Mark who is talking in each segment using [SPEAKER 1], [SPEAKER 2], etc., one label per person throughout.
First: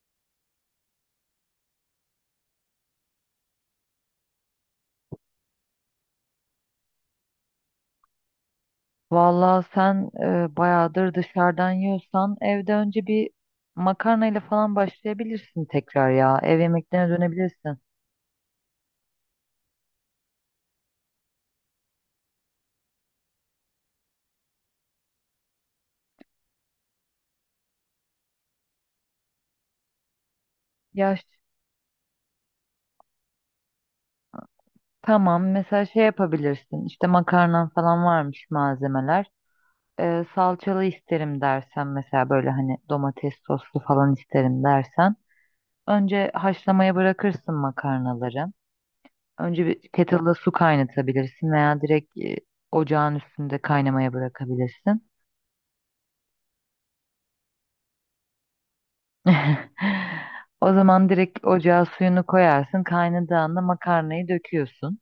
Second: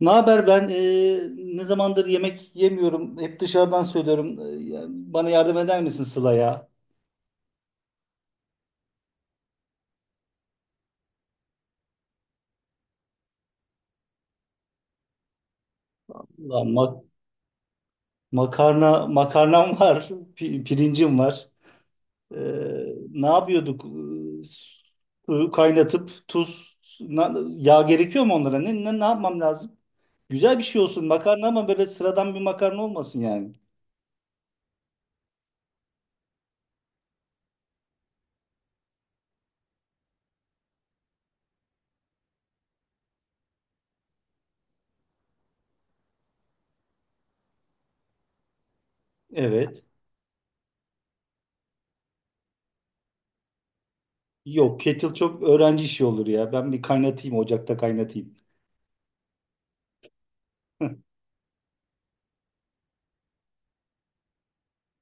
[SPEAKER 1] Ne haber? Ben ne zamandır yemek yemiyorum. Hep dışarıdan söylüyorum. Yani bana yardım eder misin, Sıla ya?
[SPEAKER 2] Vallahi sen bayağıdır dışarıdan yiyorsan evde önce bir makarnayla falan başlayabilirsin tekrar ya. Ev
[SPEAKER 1] Ulan
[SPEAKER 2] yemeklerine dönebilirsin.
[SPEAKER 1] makarnam var, pirincim var. E, Ne yapıyorduk? E, Suyu kaynatıp tuz, yağ gerekiyor mu onlara? Ne yapmam lazım? Güzel bir şey olsun
[SPEAKER 2] Ya ş-
[SPEAKER 1] makarna, ama böyle sıradan bir makarna olmasın yani.
[SPEAKER 2] tamam, mesela şey yapabilirsin. İşte makarnan falan varmış malzemeler. Salçalı isterim dersen, mesela böyle hani domates soslu falan isterim dersen, önce haşlamaya bırakırsın makarnaları. Önce bir
[SPEAKER 1] Evet.
[SPEAKER 2] kettle'da su kaynatabilirsin veya direkt ocağın üstünde kaynamaya
[SPEAKER 1] Yok,
[SPEAKER 2] bırakabilirsin.
[SPEAKER 1] kettle çok öğrenci işi olur ya. Ben bir kaynatayım, ocakta kaynatayım.
[SPEAKER 2] O zaman direkt ocağa suyunu koyarsın. Kaynadığında makarnayı döküyorsun.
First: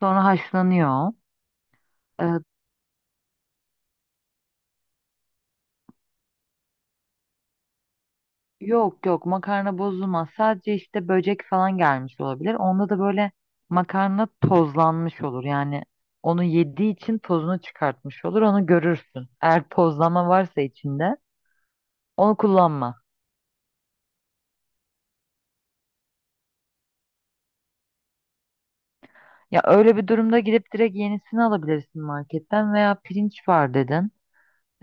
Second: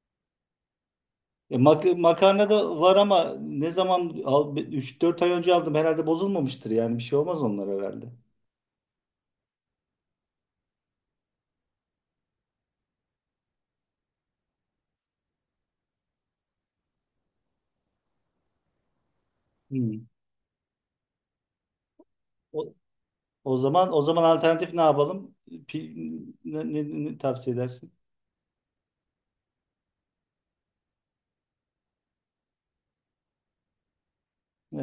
[SPEAKER 2] Sonra haşlanıyor.
[SPEAKER 1] E, mak
[SPEAKER 2] E,
[SPEAKER 1] makarna da var ama ne zaman al 3-4 ay önce aldım herhalde, bozulmamıştır yani, bir şey olmaz onlar herhalde.
[SPEAKER 2] Yok yok, makarna bozulmaz. Sadece işte böcek falan gelmiş olabilir. Onda da böyle makarna tozlanmış olur. Yani onu yediği için tozunu çıkartmış olur. Onu görürsün. Eğer
[SPEAKER 1] Hmm.
[SPEAKER 2] tozlama varsa içinde onu
[SPEAKER 1] O,
[SPEAKER 2] kullanma.
[SPEAKER 1] o zaman alternatif ne yapalım? Ne tavsiye edersin?
[SPEAKER 2] Ya öyle bir durumda gidip direkt yenisini alabilirsin marketten, veya pirinç var dedin.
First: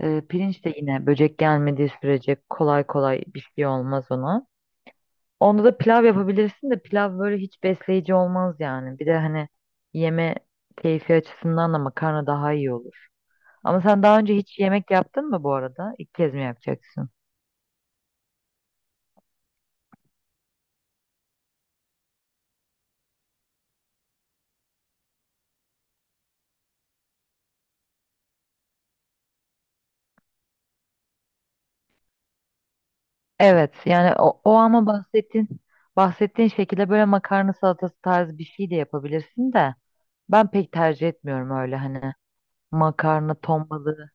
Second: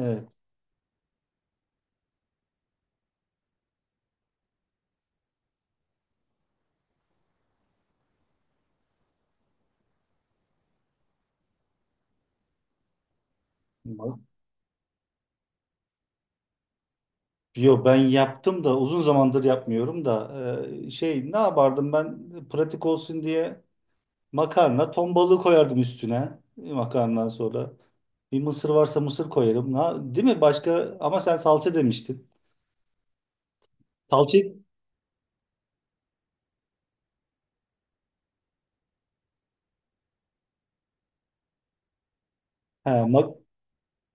[SPEAKER 2] Pirinç de yine böcek gelmediği sürece kolay kolay bir şey olmaz ona. Onda da pilav yapabilirsin de pilav böyle hiç besleyici olmaz yani. Bir de hani yeme keyfi açısından da makarna daha iyi olur. Ama sen
[SPEAKER 1] Ma-
[SPEAKER 2] daha önce hiç yemek yaptın mı bu arada? İlk kez mi yapacaksın?
[SPEAKER 1] Yo, ben yaptım da uzun zamandır yapmıyorum da, şey ne yapardım ben pratik olsun diye, makarna ton balığı koyardım üstüne, makarnadan sonra. Bir mısır varsa mısır koyarım. Değil mi? Başka, ama sen salça demiştin.
[SPEAKER 2] Evet yani
[SPEAKER 1] Salça.
[SPEAKER 2] o ama bahsettiğin şekilde böyle makarna salatası tarzı bir şey de yapabilirsin de, ben pek tercih etmiyorum öyle hani
[SPEAKER 1] He,
[SPEAKER 2] makarna ton balığı.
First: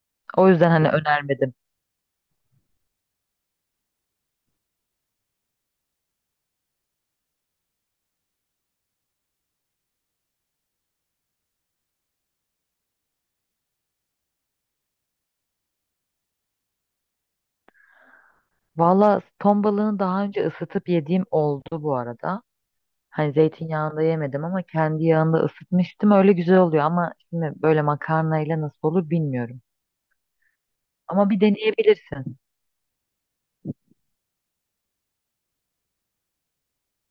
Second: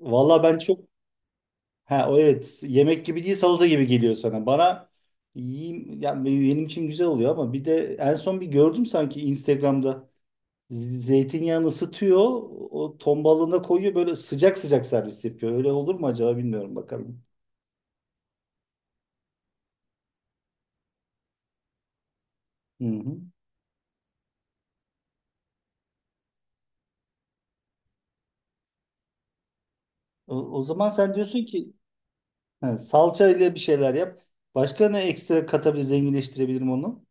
[SPEAKER 1] valla
[SPEAKER 2] O
[SPEAKER 1] ben
[SPEAKER 2] yüzden
[SPEAKER 1] çok...
[SPEAKER 2] hani önermedim.
[SPEAKER 1] Ha, o evet, yemek gibi değil, salata gibi geliyor sana. Bana, yiyeyim yani, benim için güzel oluyor. Ama bir de en son bir gördüm sanki Instagram'da, zeytinyağını ısıtıyor, o ton balığına koyuyor, böyle sıcak sıcak servis yapıyor. Öyle olur mu acaba, bilmiyorum, bakalım.
[SPEAKER 2] Valla, ton balığını daha önce ısıtıp yediğim oldu bu arada.
[SPEAKER 1] Hı hı.
[SPEAKER 2] Hani zeytinyağında yemedim ama kendi yağında ısıtmıştım. Öyle güzel oluyor ama şimdi böyle makarnayla nasıl olur bilmiyorum.
[SPEAKER 1] O zaman sen
[SPEAKER 2] Ama bir
[SPEAKER 1] diyorsun ki,
[SPEAKER 2] deneyebilirsin.
[SPEAKER 1] ha, salça ile bir şeyler yap. Başka ne ekstra katabilir, zenginleştirebilirim onu?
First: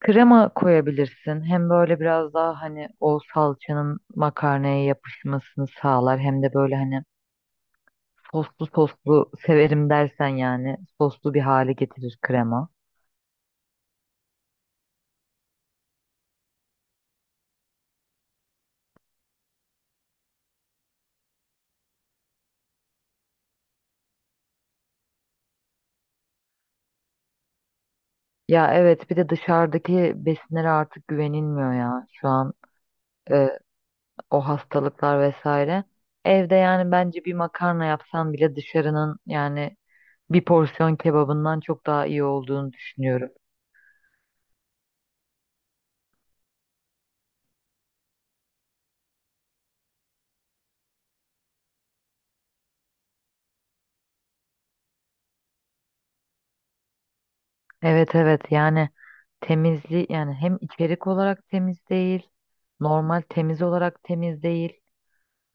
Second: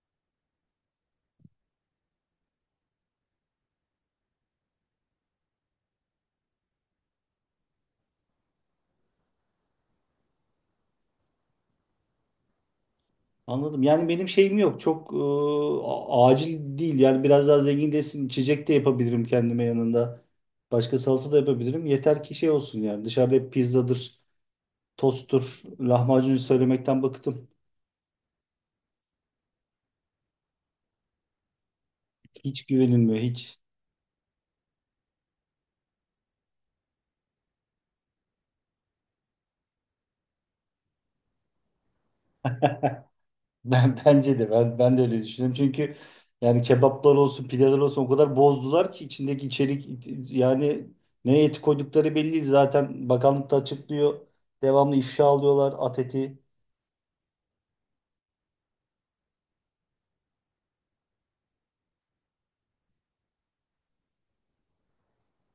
[SPEAKER 2] Krema koyabilirsin. Hem böyle biraz daha hani o salçanın makarnaya yapışmasını sağlar, hem de böyle hani soslu soslu severim dersen yani soslu bir hale getirir krema.
[SPEAKER 1] Anladım. Yani benim şeyim yok. Çok acil değil. Yani biraz daha zenginleşsin. İçecek de yapabilirim kendime yanında. Başka salata da yapabilirim. Yeter ki şey olsun yani. Dışarıda hep pizzadır, tosttur, lahmacun söylemekten bıktım.
[SPEAKER 2] Ya evet, bir de dışarıdaki besinlere artık güvenilmiyor ya. Şu an
[SPEAKER 1] Hiç güvenilmiyor,
[SPEAKER 2] e,
[SPEAKER 1] hiç.
[SPEAKER 2] o hastalıklar vesaire. Evde yani bence bir makarna yapsan bile dışarının yani bir porsiyon kebabından çok daha iyi olduğunu düşünüyorum.
[SPEAKER 1] Ben de öyle düşünüyorum. Çünkü yani kebaplar olsun, pideler olsun, o kadar bozdular ki içindeki içerik, yani ne eti koydukları belli değil. Zaten bakanlık da açıklıyor. Devamlı ifşa alıyorlar, at eti.
[SPEAKER 2] Evet evet, yani temizliği, yani hem içerik olarak temiz değil, normal temiz olarak temiz değil.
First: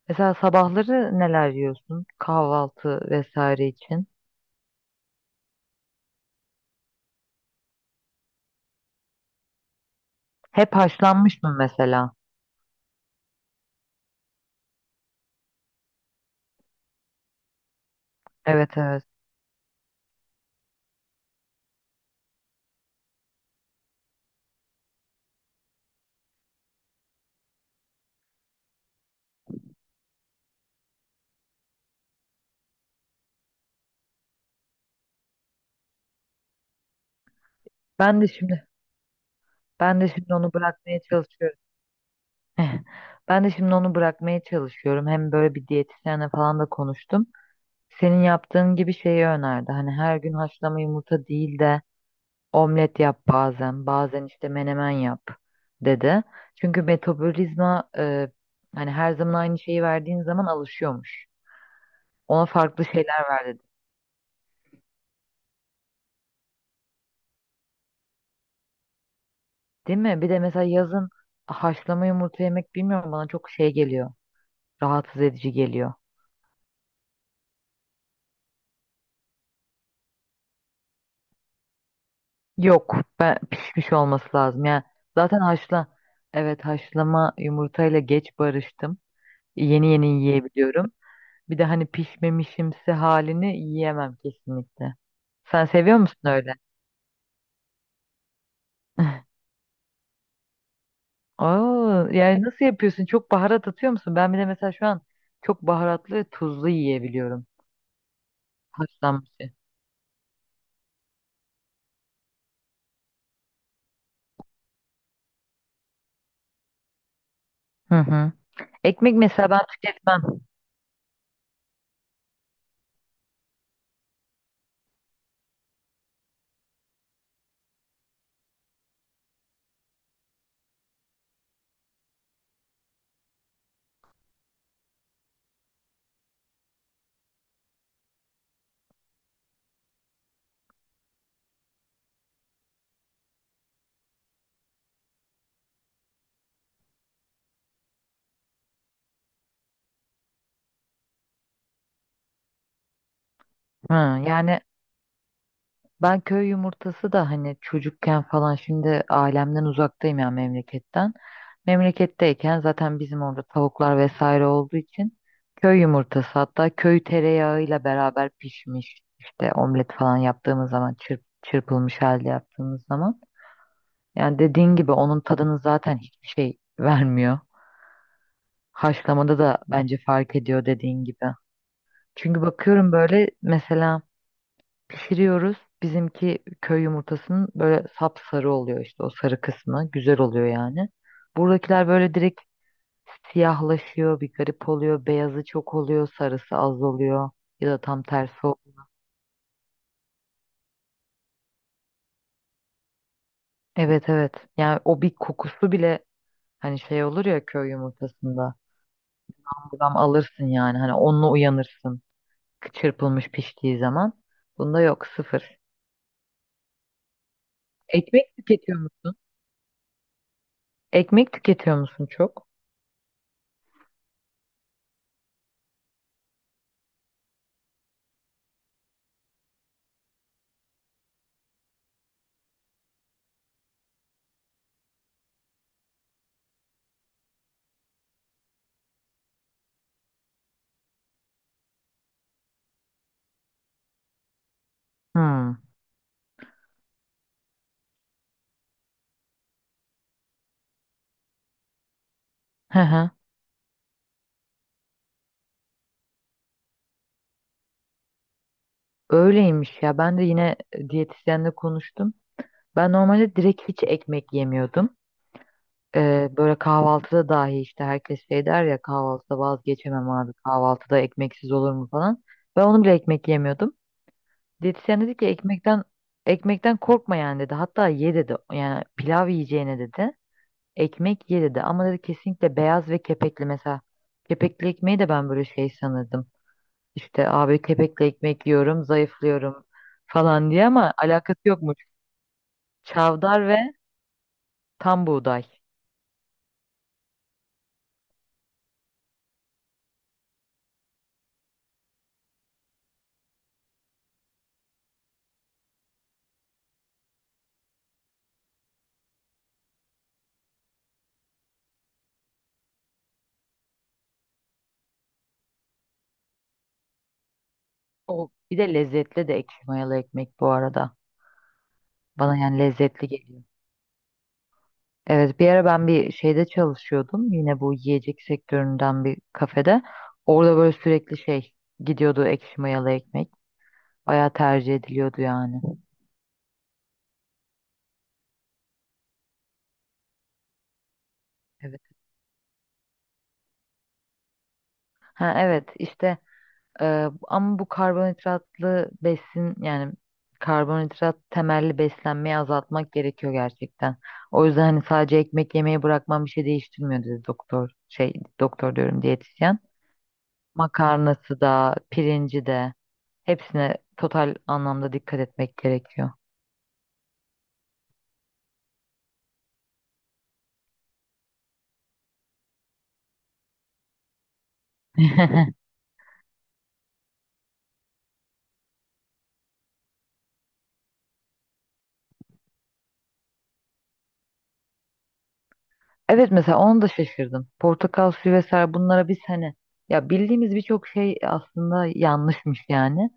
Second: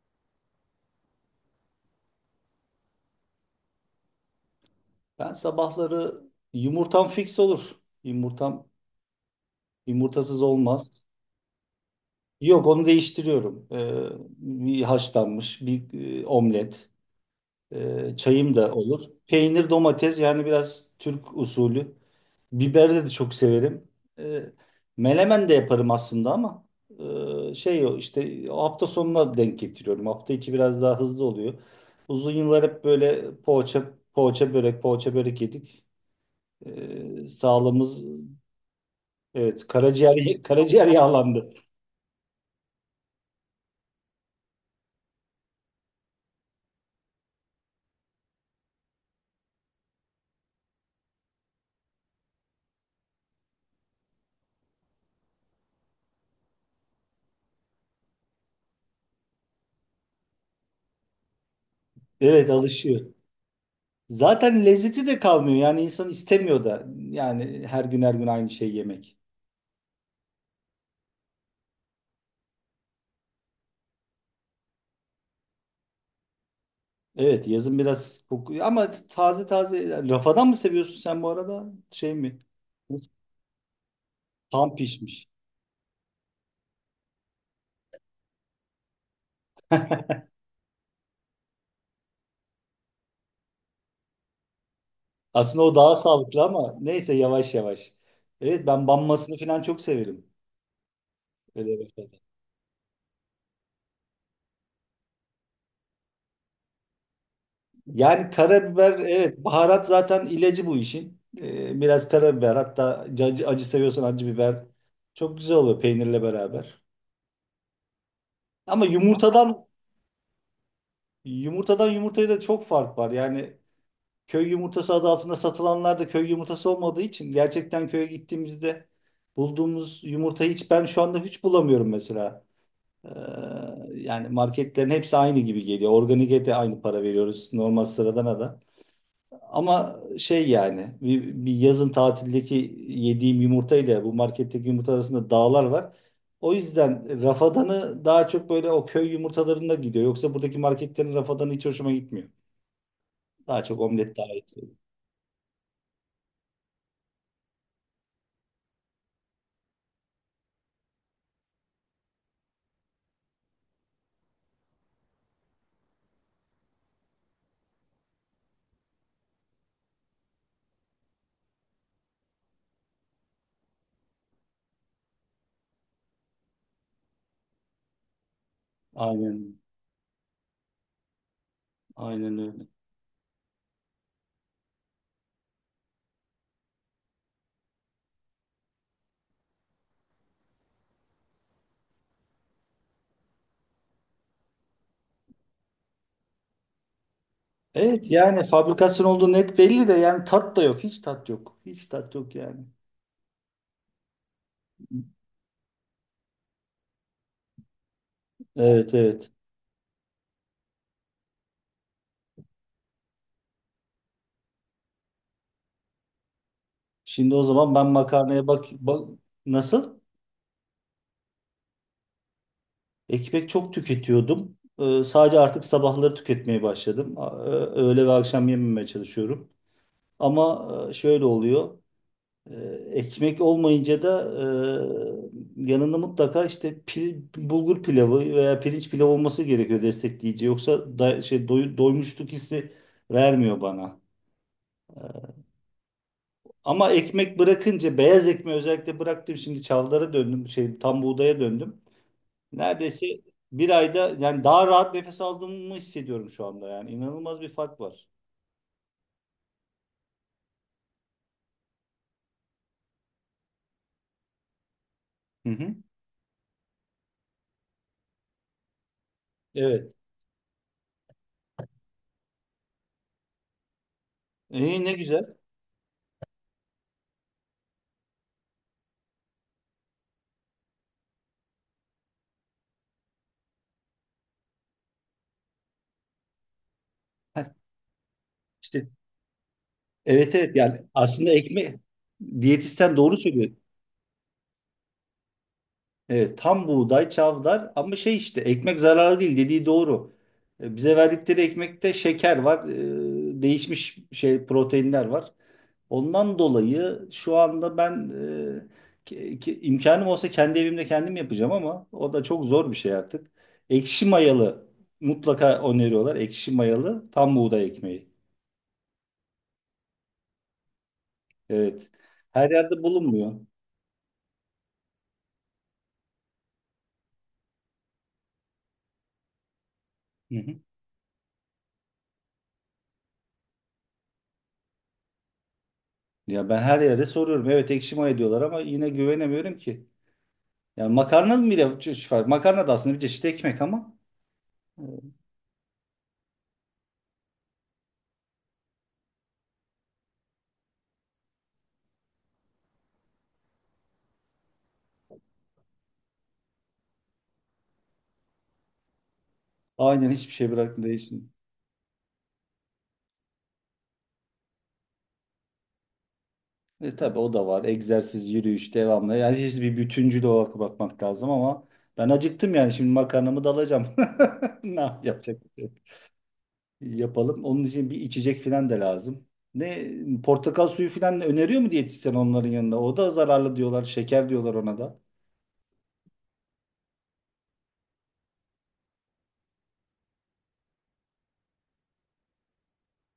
[SPEAKER 2] Mesela sabahları neler yiyorsun kahvaltı vesaire için?
[SPEAKER 1] Ben sabahları yumurtam fix olur. Yumurtam, yumurtasız
[SPEAKER 2] Hep
[SPEAKER 1] olmaz.
[SPEAKER 2] haşlanmış mı mesela?
[SPEAKER 1] Yok, onu değiştiriyorum. Bir haşlanmış, bir omlet, çayım da
[SPEAKER 2] Evet evet.
[SPEAKER 1] olur. Peynir, domates, yani biraz Türk usulü. Biberi de çok severim. Ee, Melemen de yaparım aslında, ama e, şey o işte o hafta sonuna denk getiriyorum. Hafta içi biraz daha hızlı oluyor. Uzun yıllar hep böyle poğaça, poğaça börek, poğaça börek yedik. Sağlığımız...
[SPEAKER 2] Ben de şimdi
[SPEAKER 1] Evet,
[SPEAKER 2] ben de şimdi
[SPEAKER 1] karaciğer
[SPEAKER 2] onu
[SPEAKER 1] karaciğer
[SPEAKER 2] bırakmaya
[SPEAKER 1] yağlandı.
[SPEAKER 2] çalışıyorum. Ben de şimdi onu bırakmaya çalışıyorum. Hem böyle bir diyetisyenle falan da konuştum. Senin yaptığın gibi şeyi önerdi. Hani her gün haşlama yumurta değil de omlet yap bazen, bazen işte menemen yap dedi. Çünkü metabolizma hani her zaman aynı şeyi verdiğin zaman alışıyormuş. Ona
[SPEAKER 1] Evet,
[SPEAKER 2] farklı
[SPEAKER 1] alışıyor.
[SPEAKER 2] şeyler ver dedi.
[SPEAKER 1] Zaten lezzeti de kalmıyor. Yani insan istemiyor da. Yani her gün her gün aynı şeyi yemek.
[SPEAKER 2] Değil mi? Bir de mesela yazın haşlama yumurta yemek bilmiyorum bana çok şey geliyor. Rahatsız edici geliyor.
[SPEAKER 1] Evet, yazın biraz kokuyor. Ama taze taze, rafadan mı seviyorsun sen bu arada? Şey mi?
[SPEAKER 2] Yok, ben pişmiş olması lazım.
[SPEAKER 1] Tam
[SPEAKER 2] Yani
[SPEAKER 1] pişmiş.
[SPEAKER 2] zaten haşla Evet, haşlama yumurtayla geç barıştım. Yeni yeni yiyebiliyorum. Bir de hani pişmemişimsi halini yiyemem kesinlikle.
[SPEAKER 1] Aslında
[SPEAKER 2] Sen
[SPEAKER 1] o daha
[SPEAKER 2] seviyor musun
[SPEAKER 1] sağlıklı,
[SPEAKER 2] öyle?
[SPEAKER 1] ama neyse, yavaş yavaş. Evet, ben banmasını falan çok severim. Öyle.
[SPEAKER 2] Oo, yani nasıl yapıyorsun? Çok baharat atıyor musun? Ben bir de mesela şu an çok baharatlı ve tuzlu yiyebiliyorum.
[SPEAKER 1] Yani karabiber,
[SPEAKER 2] Haşlanmış.
[SPEAKER 1] evet, baharat zaten ilacı bu işin. Biraz karabiber, hatta acı, acı seviyorsan acı biber çok güzel oluyor peynirle beraber.
[SPEAKER 2] Hı hı.
[SPEAKER 1] Ama
[SPEAKER 2] Ekmek mesela ben
[SPEAKER 1] yumurtadan
[SPEAKER 2] tüketmem.
[SPEAKER 1] yumurtadan yumurtaya da çok fark var. Yani köy yumurtası adı altında satılanlar da köy yumurtası olmadığı için, gerçekten köye gittiğimizde bulduğumuz yumurtayı hiç, ben şu anda hiç bulamıyorum mesela. Ee, Yani marketlerin hepsi aynı gibi geliyor. Organik'e de aynı para veriyoruz, normal sıradana da. Ama şey, yani bir yazın tatildeki yediğim yumurta ile bu marketteki yumurta arasında dağlar var. O yüzden rafadanı daha çok böyle o köy yumurtalarında gidiyor. Yoksa buradaki marketlerin rafadanı hiç hoşuma gitmiyor. Daha çok
[SPEAKER 2] Hı,
[SPEAKER 1] omlet daha iyi.
[SPEAKER 2] yani ben köy yumurtası da hani çocukken falan, şimdi ailemden uzaktayım ya, memleketten. Memleketteyken zaten bizim orada tavuklar vesaire olduğu için köy yumurtası, hatta köy tereyağıyla beraber pişmiş işte omlet falan yaptığımız zaman, çırpılmış halde yaptığımız zaman. Yani dediğin gibi onun tadını zaten hiçbir şey vermiyor. Haşlamada da
[SPEAKER 1] Aynen.
[SPEAKER 2] bence fark ediyor, dediğin gibi.
[SPEAKER 1] Aynen
[SPEAKER 2] Çünkü
[SPEAKER 1] öyle.
[SPEAKER 2] bakıyorum böyle mesela pişiriyoruz. Bizimki köy yumurtasının böyle sapsarı oluyor, işte o sarı kısmı. Güzel oluyor yani. Buradakiler böyle direkt siyahlaşıyor, bir garip oluyor. Beyazı çok oluyor, sarısı az oluyor. Ya da tam
[SPEAKER 1] Evet, yani
[SPEAKER 2] tersi oluyor.
[SPEAKER 1] fabrikasyon olduğu net belli de, yani tat da yok. Hiç tat yok. Hiç tat yok yani.
[SPEAKER 2] Evet evet. Yani o bir kokusu bile hani şey olur ya köy yumurtasında.
[SPEAKER 1] Evet, evet.
[SPEAKER 2] Buradan alırsın yani hani onunla uyanırsın. Çırpılmış piştiği zaman. Bunda yok, sıfır.
[SPEAKER 1] Şimdi o zaman ben
[SPEAKER 2] Ekmek
[SPEAKER 1] makarnaya bak,
[SPEAKER 2] tüketiyor
[SPEAKER 1] bak
[SPEAKER 2] musun?
[SPEAKER 1] nasıl?
[SPEAKER 2] Ekmek tüketiyor musun çok?
[SPEAKER 1] Ekmek çok tüketiyordum. Sadece artık sabahları tüketmeye başladım. Öğle ve akşam yememeye çalışıyorum. Ama şöyle oluyor. Ee, Ekmek olmayınca da, yanında mutlaka işte bulgur pilavı veya pirinç pilavı olması gerekiyor, destekleyici. Yoksa da, şey, doymuşluk hissi vermiyor bana. Ee,
[SPEAKER 2] Hmm.
[SPEAKER 1] Ama ekmek bırakınca, beyaz ekmeği özellikle bıraktım. Şimdi çavlara döndüm. Şey, tam buğdaya döndüm.
[SPEAKER 2] Hı
[SPEAKER 1] Neredeyse
[SPEAKER 2] hı.
[SPEAKER 1] bir ayda, yani daha rahat nefes aldığımı hissediyorum şu anda yani. İnanılmaz bir fark var.
[SPEAKER 2] Öyleymiş ya. Ben de yine diyetisyenle konuştum. Ben normalde direkt hiç ekmek yemiyordum.
[SPEAKER 1] Hı hı.
[SPEAKER 2] Böyle kahvaltıda dahi işte herkes şey der ya, kahvaltıda
[SPEAKER 1] Evet.
[SPEAKER 2] vazgeçemem abi, kahvaltıda ekmeksiz olur mu falan. Ben onu bile, ekmek yemiyordum.
[SPEAKER 1] İyi, ne
[SPEAKER 2] Diyetisyen dedi ki
[SPEAKER 1] güzel.
[SPEAKER 2] ekmekten korkma yani dedi. Hatta ye dedi. Yani pilav yiyeceğine dedi, ekmek ye dedi. Ama dedi kesinlikle beyaz ve kepekli mesela. Kepekli ekmeği de ben böyle şey sanırdım. İşte
[SPEAKER 1] Heh,
[SPEAKER 2] abi kepekle ekmek yiyorum,
[SPEAKER 1] işte
[SPEAKER 2] zayıflıyorum
[SPEAKER 1] evet,
[SPEAKER 2] falan
[SPEAKER 1] evet,
[SPEAKER 2] diye,
[SPEAKER 1] yani
[SPEAKER 2] ama
[SPEAKER 1] aslında
[SPEAKER 2] alakası yokmuş.
[SPEAKER 1] ekmek, diyetisyen doğru
[SPEAKER 2] Çavdar
[SPEAKER 1] söylüyor.
[SPEAKER 2] ve tam buğday.
[SPEAKER 1] Evet, tam buğday, çavdar. Ama şey, işte ekmek zararlı değil, dediği doğru. Bize verdikleri ekmekte şeker var, değişmiş şey proteinler var. Ondan dolayı şu anda ben imkanım olsa kendi evimde kendim yapacağım, ama o da çok zor bir şey artık. Ekşi mayalı mutlaka öneriyorlar. Ekşi mayalı tam buğday ekmeği.
[SPEAKER 2] O bir de lezzetli de ekşi mayalı ekmek bu arada.
[SPEAKER 1] Evet.
[SPEAKER 2] Bana
[SPEAKER 1] Her
[SPEAKER 2] yani
[SPEAKER 1] yerde
[SPEAKER 2] lezzetli
[SPEAKER 1] bulunmuyor.
[SPEAKER 2] geliyor. Evet, bir ara ben bir şeyde çalışıyordum. Yine bu yiyecek sektöründen bir kafede.
[SPEAKER 1] Hı
[SPEAKER 2] Orada
[SPEAKER 1] hı.
[SPEAKER 2] böyle sürekli şey gidiyordu ekşi mayalı ekmek. Bayağı tercih ediliyordu yani.
[SPEAKER 1] Ya, ben her yerde soruyorum. Evet, ekşi maya diyorlar, ama yine güvenemiyorum ki. Yani makarna bile,
[SPEAKER 2] Evet.
[SPEAKER 1] makarna da aslında bir çeşit ekmek, ama e,
[SPEAKER 2] Ha evet işte ama bu karbonhidratlı besin yani karbonhidrat temelli beslenmeyi azaltmak gerekiyor gerçekten. O yüzden hani sadece ekmek yemeyi bırakmam bir şey değiştirmiyor dedi doktor. Şey, doktor diyorum, diyetisyen.
[SPEAKER 1] aynen, hiçbir şey bırakmıyor.
[SPEAKER 2] Makarnası da, pirinci de, hepsine total anlamda dikkat etmek gerekiyor.
[SPEAKER 1] Tabii, o da var. Egzersiz, yürüyüş devamlı. Yani hepsi bir bütüncül olarak bakmak lazım, ama ben acıktım yani, şimdi makarnamı da alacağım. Ne yapacak? Bir şey yok. Yapalım. Onun için bir içecek falan da lazım. Ne, portakal suyu falan öneriyor mu diyetisyen onların yanında? O da zararlı diyorlar. Şeker diyorlar ona da.
[SPEAKER 2] Evet, mesela onu da şaşırdım. Portakal suyu vesaire, bunlara biz hani ya, bildiğimiz birçok şey aslında yanlışmış yani.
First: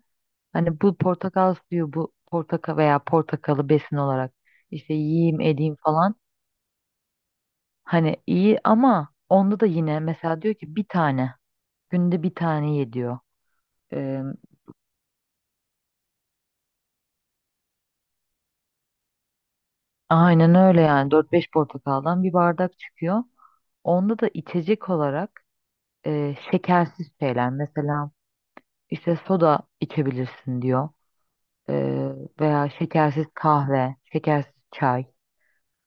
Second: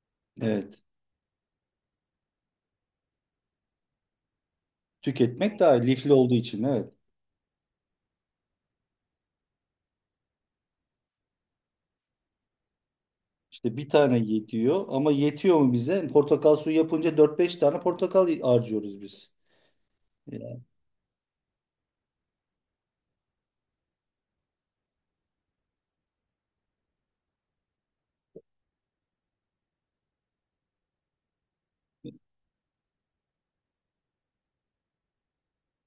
[SPEAKER 2] Hani
[SPEAKER 1] Evet.
[SPEAKER 2] bu portakal suyu, bu portakal veya portakalı besin olarak işte yiyeyim
[SPEAKER 1] Tüketmek
[SPEAKER 2] edeyim
[SPEAKER 1] daha iyi, lifli
[SPEAKER 2] falan.
[SPEAKER 1] olduğu için, evet.
[SPEAKER 2] Hani iyi ama onda da yine mesela diyor ki bir tane, günde bir tane ye diyor.
[SPEAKER 1] İşte bir tane
[SPEAKER 2] Ee,
[SPEAKER 1] yetiyor, ama yetiyor mu bize? Portakal suyu yapınca dört beş tane portakal harcıyoruz biz.
[SPEAKER 2] aynen öyle yani dört beş portakaldan bir bardak çıkıyor. Onda da içecek olarak şekersiz şeyler mesela işte soda içebilirsin diyor. Ee, veya şekersiz kahve, şekersiz çay.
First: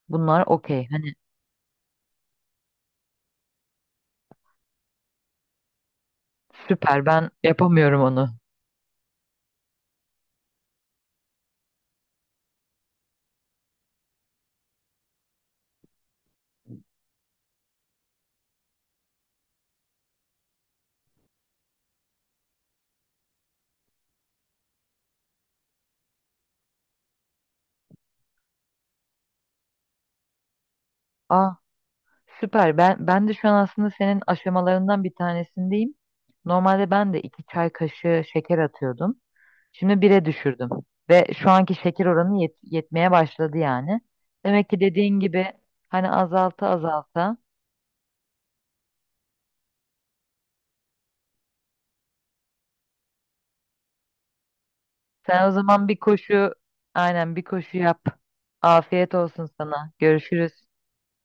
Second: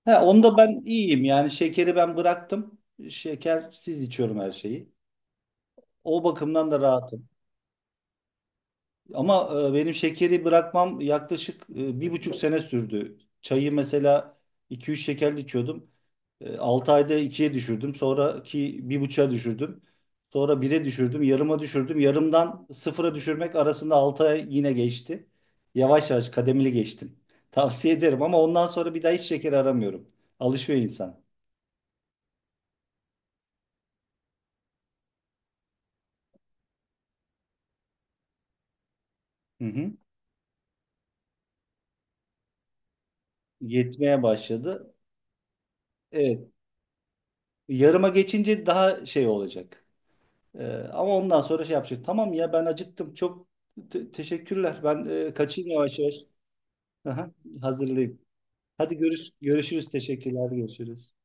[SPEAKER 1] He,
[SPEAKER 2] Bunlar
[SPEAKER 1] onda ben
[SPEAKER 2] okey. Hani
[SPEAKER 1] iyiyim, yani şekeri ben bıraktım. Şekersiz içiyorum her şeyi. O bakımdan da
[SPEAKER 2] süper,
[SPEAKER 1] rahatım.
[SPEAKER 2] ben yapamıyorum onu.
[SPEAKER 1] Ama benim şekeri bırakmam yaklaşık 1,5 sene sürdü. Çayı mesela iki üç şekerli içiyordum. 6 ayda ikiye düşürdüm. Sonraki 1,5'a düşürdüm. Sonra bir'e düşürdüm. Yarıma düşürdüm. Yarımdan sıfıra düşürmek arasında 6 ay yine geçti. Yavaş yavaş kademeli geçtim. Tavsiye ederim, ama ondan sonra bir daha hiç şeker aramıyorum. Alışıyor insan.
[SPEAKER 2] Aa, süper. Ben de şu an aslında senin aşamalarından bir tanesindeyim. Normalde ben de iki çay kaşığı şeker atıyordum.
[SPEAKER 1] Hı hı.
[SPEAKER 2] Şimdi bire düşürdüm ve şu anki şeker oranı yetmeye başladı yani.
[SPEAKER 1] Yetmeye
[SPEAKER 2] Demek ki
[SPEAKER 1] başladı.
[SPEAKER 2] dediğin gibi hani
[SPEAKER 1] Evet.
[SPEAKER 2] azalta azalta.
[SPEAKER 1] Yarıma geçince daha şey olacak. Ee, Ama ondan sonra şey yapacak. Tamam ya, ben acıktım. Çok teşekkürler. Ben
[SPEAKER 2] Sen o
[SPEAKER 1] kaçayım
[SPEAKER 2] zaman bir
[SPEAKER 1] yavaş yavaş.
[SPEAKER 2] koşu,
[SPEAKER 1] Aha,
[SPEAKER 2] aynen bir koşu yap.
[SPEAKER 1] hazırlayayım. Hadi,
[SPEAKER 2] Afiyet olsun
[SPEAKER 1] görüşürüz.
[SPEAKER 2] sana.
[SPEAKER 1] Teşekkürler.
[SPEAKER 2] Görüşürüz.
[SPEAKER 1] Görüşürüz.